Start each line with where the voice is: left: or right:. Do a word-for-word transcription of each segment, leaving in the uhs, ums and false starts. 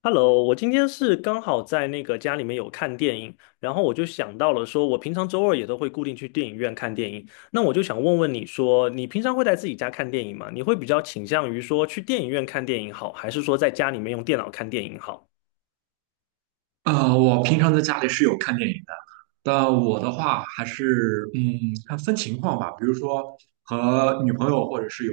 left: Hello，我今天是刚好在那个家里面有看电影，然后我就想到了说，我平常周二也都会固定去电影院看电影。那我就想问问你说，你平常会在自己家看电影吗？你会比较倾向于说去电影院看电影好，还是说在家里面用电脑看电影好？
right: 呃，我平常在家里是有看电影的，但我的话还是嗯，看分情况吧。比如说和女朋友，或者是有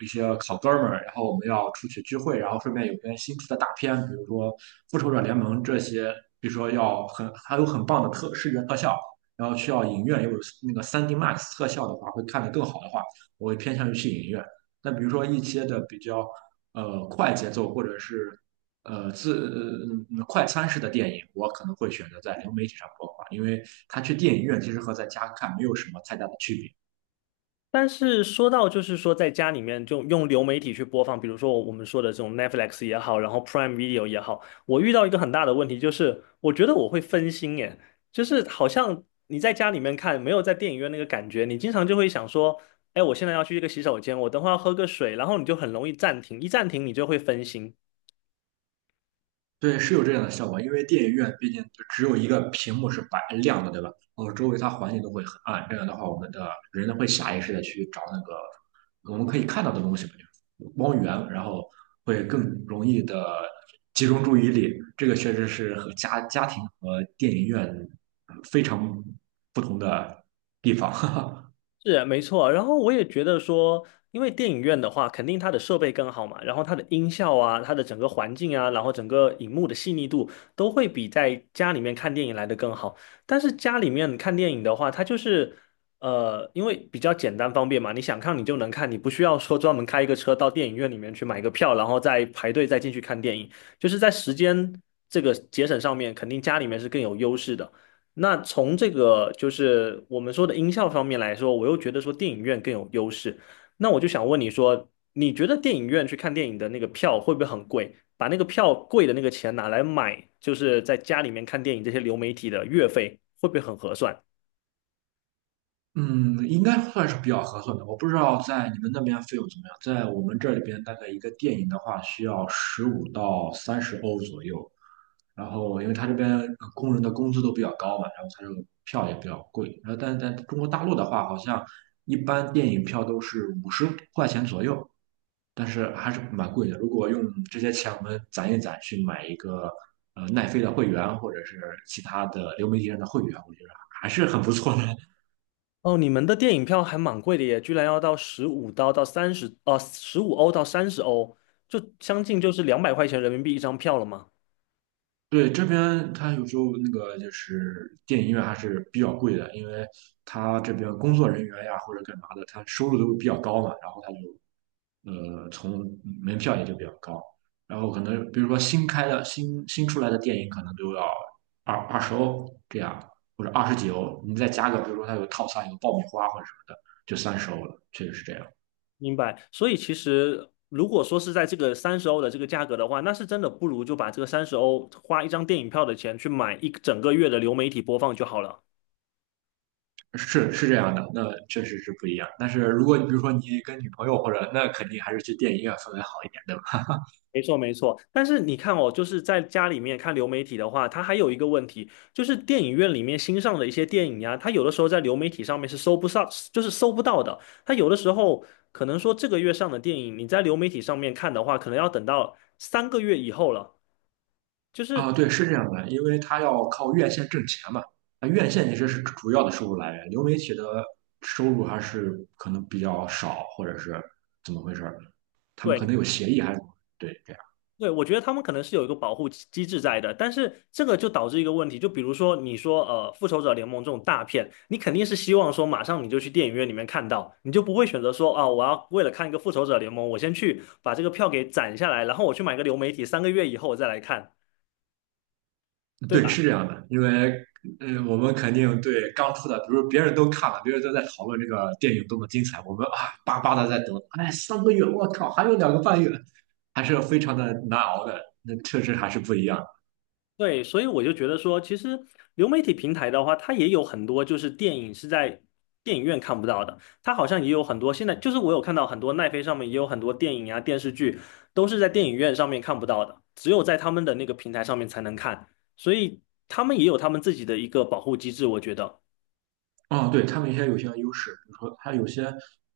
right: 一些好哥们儿，然后我们要出去聚会，然后顺便有些新出的大片，比如说《复仇者联盟》这些，比如说要很还有很棒的特视觉特效，然后需要影院有那个三 d Max 特效的话，会看得更好的话，我会偏向于去影院。但比如说一些的比较呃快节奏或者是呃自呃快餐式的电影，我可能会选择在流媒体上播放，因为他去电影院其实和在家看没有什么太大的区别。
left: 但是说到就是说，在家里面就用流媒体去播放，比如说我们说的这种 Netflix 也好，然后 Prime Video 也好，我遇到一个很大的问题，就是我觉得我会分心耶，就是好像你在家里面看，没有在电影院那个感觉，你经常就会想说，哎，我现在要去一个洗手间，我等会儿要喝个水，然后你就很容易暂停，一暂停你就会分心。
right: 对，是有这样的效果，因为电影院毕竟就只有一个屏幕是白亮的，对吧？然后周围它环境都会很暗，这样的话，我们的人呢会下意识的去找那个我们可以看到的东西嘛，就是光源，然后会更容易的集中注意力。这个确实是和家家庭和电影院呃非常不同的地方。
left: 是没错，然后我也觉得说，因为电影院的话，肯定它的设备更好嘛，然后它的音效啊，它的整个环境啊，然后整个荧幕的细腻度都会比在家里面看电影来的更好。但是家里面看电影的话，它就是呃，因为比较简单方便嘛，你想看你就能看，你不需要说专门开一个车到电影院里面去买个票，然后再排队再进去看电影，就是在时间这个节省上面，肯定家里面是更有优势的。那从这个就是我们说的音效方面来说，我又觉得说电影院更有优势。那我就想问你说，你觉得电影院去看电影的那个票会不会很贵？把那个票贵的那个钱拿来买，就是在家里面看电影这些流媒体的月费，会不会很合算？
right: 嗯，应该算是比较合算的。我不知道在你们那边费用怎么样，在我们这里边大概一个电影的话需要十五到三十欧左右。然后，因为他这边呃工人的工资都比较高嘛，然后他这个票也比较贵。然后，但是在中国大陆的话，好像一般电影票都是五十块钱左右，但是还是蛮贵的。如果用这些钱我们攒一攒去买一个呃奈飞的会员，或者是其他的流媒体上的会员，我觉得还是很不错的。
left: 哦，你们的电影票还蛮贵的耶，居然要到十五刀到三十，呃，十五欧到三十欧，就将近就是两百块钱人民币一张票了吗？
right: 对，这边它有时候那个就是电影院还是比较贵的，因为它这边工作人员呀或者干嘛的，他收入都比较高嘛，然后他就呃从门票也就比较高，然后可能比如说新开的新新出来的电影可能都要二二十欧这样，或者二十几欧，你再加个比如说它有套餐有爆米花或者什么的，就三十欧了，确实是这样，
left: 明白，所以其实如果说是在这个三十欧的这个价格的话，那是真的不如就把这个三十欧花一张电影票的钱去买一整个月的流媒体播放就好了。
right: 是是这样的，那确实是不一样。但是如果你比如说你跟女朋友或者那肯定还是去电影院氛围好一点，对吧？
left: 没错，没错。但是你看哦，就是在家里面看流媒体的话，它还有一个问题，就是电影院里面新上的一些电影呀，它有的时候在流媒体上面是搜不上，就是搜不到的。它有的时候可能说这个月上的电影，你在流媒体上面看的话，可能要等到三个月以后了。就是
right: 啊，对，是这样的，因为他要靠院线挣钱嘛。那院线其实是主要的收入来源，流媒体的收入还是可能比较少，或者是怎么回事儿？他们可
left: 对，
right: 能有协议还是怎么对，这样，
left: 对，我觉得他们可能是有一个保护机机制在的，但是这个就导致一个问题，就比如说你说呃《复仇者联盟》这种大片，你肯定是希望说马上你就去电影院里面看到，你就不会选择说啊我要为了看一个《复仇者联盟》，我先去把这个票给攒下来，然后我去买个流媒体，三个月以后我再来看。对
right: 对，
left: 吧？
right: 是这样的，因为嗯，我们肯定对刚出的，比如别人都看了，别人都在讨论这个电影多么精彩，我们啊巴巴的在等，哎，三个月，我靠，还有两个半月，还是非常的难熬的，那确实还是不一样。
left: 对，所以我就觉得说，其实流媒体平台的话，它也有很多就是电影是在电影院看不到的，它好像也有很多现在就是我有看到很多奈飞上面也有很多电影啊电视剧都是在电影院上面看不到的，只有在他们的那个平台上面才能看，所以他们也有他们自己的一个保护机制，我觉得。
right: 啊，对，他们一些有些优势，比如说他有些，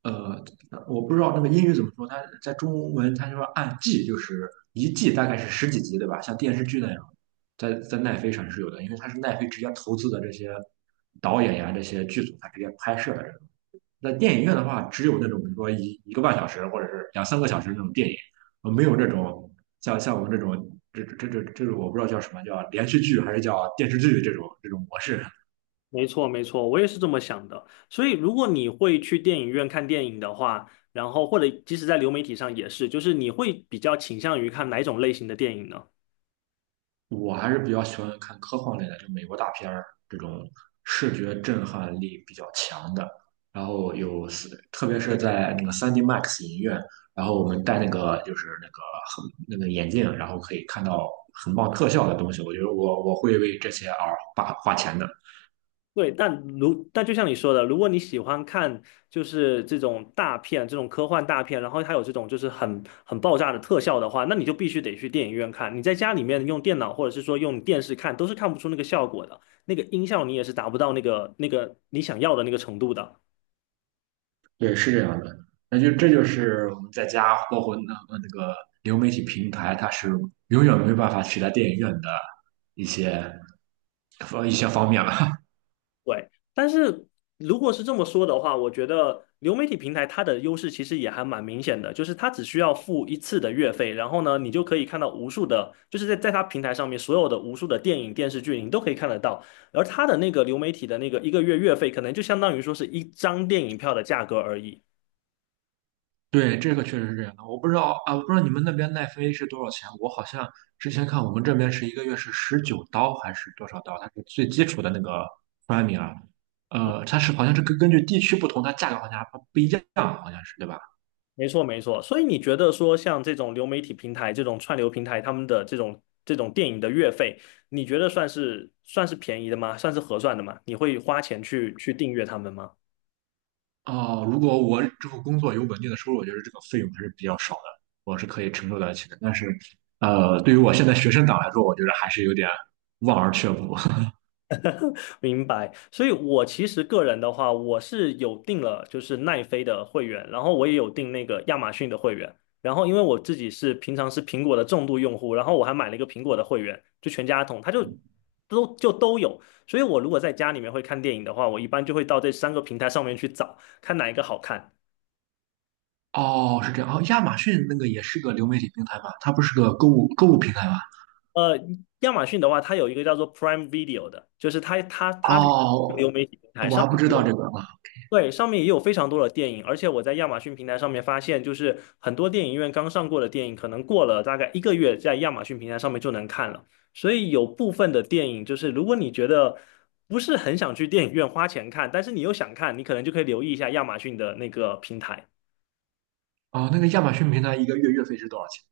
right: 呃，我不知道那个英语怎么说，它在中文它就说按季，就是一季大概是十几集，对吧？像电视剧那样，在在奈飞上是有的，因为它是奈飞直接投资的这些导演呀、这些剧组，它直接拍摄的这种。在电影院的话，只有那种比如说一一个半小时或者是两三个小时那种电影，呃，没有这种像像我们这种这这这这这种我不知道叫什么叫连续剧还是叫电视剧这种这种模式。
left: 没错，没错，我也是这么想的。所以如果你会去电影院看电影的话，然后或者即使在流媒体上也是，就是你会比较倾向于看哪种类型的电影呢？
right: 我还是比较喜欢看科幻类的，就美国大片儿这种视觉震撼力比较强的。然后有四，特别是在那个三 d Max 影院，然后我们戴那个就是那个很那个眼镜，然后可以看到很棒特效的东西。我觉得我我会为这些而花花钱的。
left: 对，但如但就像你说的，如果你喜欢看就是这种大片、这种科幻大片，然后它有这种就是很很爆炸的特效的话，那你就必须得去电影院看。你在家里面用电脑或者是说用电视看，都是看不出那个效果的，那个音效你也是达不到那个那个你想要的那个程度的。
right: 对，是这样的。那就这就是我们在家，包括那那个流媒体平台，它是永远没办法取代电影院的一些一些方面了。
left: 对，但是如果是这么说的话，我觉得流媒体平台它的优势其实也还蛮明显的，就是它只需要付一次的月费，然后呢，你就可以看到无数的，就是在在它平台上面所有的无数的电影、电视剧，你都可以看得到。而它的那个流媒体的那个一个月月费，可能就相当于说是一张电影票的价格而已。
right: 对，这个确实是这样的。我不知道啊，我不知道你们那边奈飞是多少钱。我好像之前看我们这边是一个月是十九刀还是多少刀，它是最基础的那个 p r 啊。呃，它是好像是根根据地区不同，它价格好像还不不一样，好像是对吧？
left: 没错，没错。所以你觉得说，像这种流媒体平台、这种串流平台，他们的这种这种电影的月费，你觉得算是算是便宜的吗？算是合算的吗？你会花钱去去订阅他们吗？
right: 哦，如果我之后工作有稳定的收入，我觉得这个费用还是比较少的，我是可以承受得起的。但是，呃，对于我现在学生党来说，我觉得还是有点望而却步。
left: 明白，所以我其实个人的话，我是有订了就是奈飞的会员，然后我也有订那个亚马逊的会员，然后因为我自己是平常是苹果的重度用户，然后我还买了一个苹果的会员，就全家桶，它就都就都有，所以我如果在家里面会看电影的话，我一般就会到这三个平台上面去找，看哪一个好看。
right: 哦，是这样。哦，亚马逊那个也是个流媒体平台吧？它不是个购物购物平台吗？
left: 呃，亚马逊的话，它有一个叫做 Prime Video 的，就是它它它是
right: 哦，
left: 流媒体平台，
right: 哦，我
left: 上
right: 还不
left: 面
right: 知
left: 也
right: 道这
left: 有。
right: 个啊。
left: 对，上面也有非常多的电影，而且我在亚马逊平台上面发现，就是很多电影院刚上过的电影，可能过了大概一个月，在亚马逊平台上面就能看了。所以有部分的电影，就是如果你觉得不是很想去电影院花钱看，但是你又想看，你可能就可以留意一下亚马逊的那个平台。
right: 哦，那个亚马逊平台一个月月费是多少钱？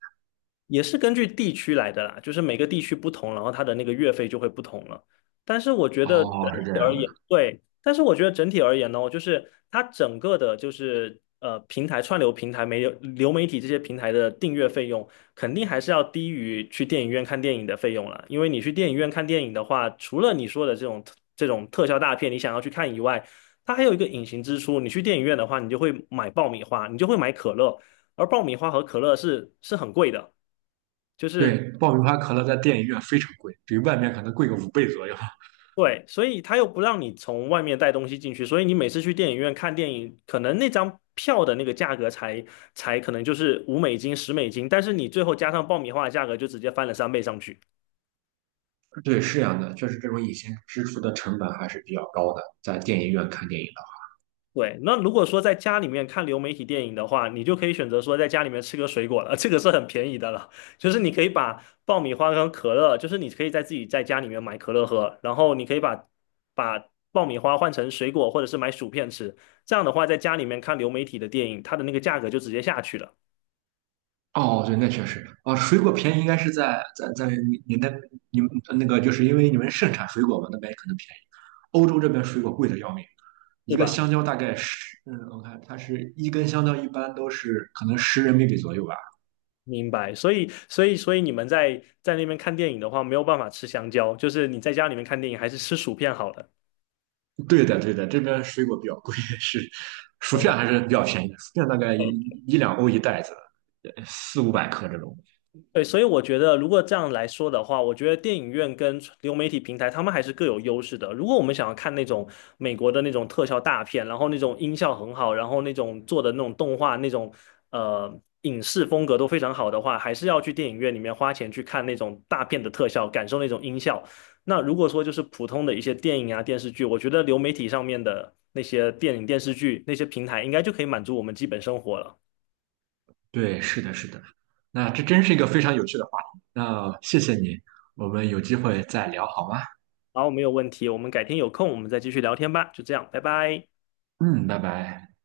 left: 也是根据地区来的啦，就是每个地区不同，然后它的那个月费就会不同了。但是我觉得整
right: 哦，是这
left: 体
right: 样
left: 而言，
right: 的。
left: 对，但是我觉得整体而言呢，就是它整个的，就是呃，平台串流平台、媒流媒体这些平台的订阅费用，肯定还是要低于去电影院看电影的费用了。因为你去电影院看电影的话，除了你说的这种这种特效大片，你想要去看以外，它还有一个隐形支出。你去电影院的话，你就会买爆米花，你就会买可乐，而爆米花和可乐是是很贵的。就
right: 对，
left: 是
right: 爆米花可乐在电影院非常贵，比外面可能贵个五倍左右。
left: 对，所以他又不让你从外面带东西进去，所以你每次去电影院看电影，可能那张票的那个价格才才可能就是五美金、十美金，但是你最后加上爆米花的价格就直接翻了三倍上去。
right: 对，是这样的，确实这种隐形支出的成本还是比较高的，在电影院看电影
left: 对，那如果说在家里面看流媒体电影的话，你就可以选择说在家里面吃个水果了，这个是很便宜的了。就是你可以把爆米花跟可乐，就是你可以在自己在家里面买可乐喝，然后你可以把把爆米花换成水果或者是买薯片吃。这样的话，在家里面看流媒体的电影，它的那个价格就直接下去了，
right: 的话。哦，对，那确实啊，水果便宜应该是在在在你你那你们那个，就是因为你们盛产水果嘛，那边可能便宜。欧洲这边水果贵的要命，一
left: 是
right: 个
left: 吧？
right: 香蕉大概十，嗯，我看它是一根香蕉一般都是可能十人民币左右吧。
left: 明白。所以，所以，所以你们在在那边看电影的话，没有办法吃香蕉，就是你在家里面看电影还是吃薯片好没了。
right: 对的，对的，这边水果比较贵，是薯片
left: 没
right: 还是比较便宜的，薯片大概一一两欧一袋子，呃四五百克这种。
left: 对，所以我觉得，如果这样来说的话，我觉得电影院跟流媒体平台，他们还是各有优势的。如果我们想要看那种美国的那种特效大片，然后那种音效很好，然后那种做的那种动画那种呃影视风格都非常好的话，还是要去电影院里面花钱去看那种大片的特效，感受那种音效。那如果说就是普通的一些电影啊电视剧，我觉得流媒体上面的那些电影电视剧那些平台，应该就可以满足我们基本生活了。
right: 对，是的，是的。那这真是一个非常有趣的话题。那谢谢你，我们有机会再聊好吗？
left: 好，没有问题，我们改天有空我们再继续聊天吧，就这样，拜拜。
right: 嗯，拜拜。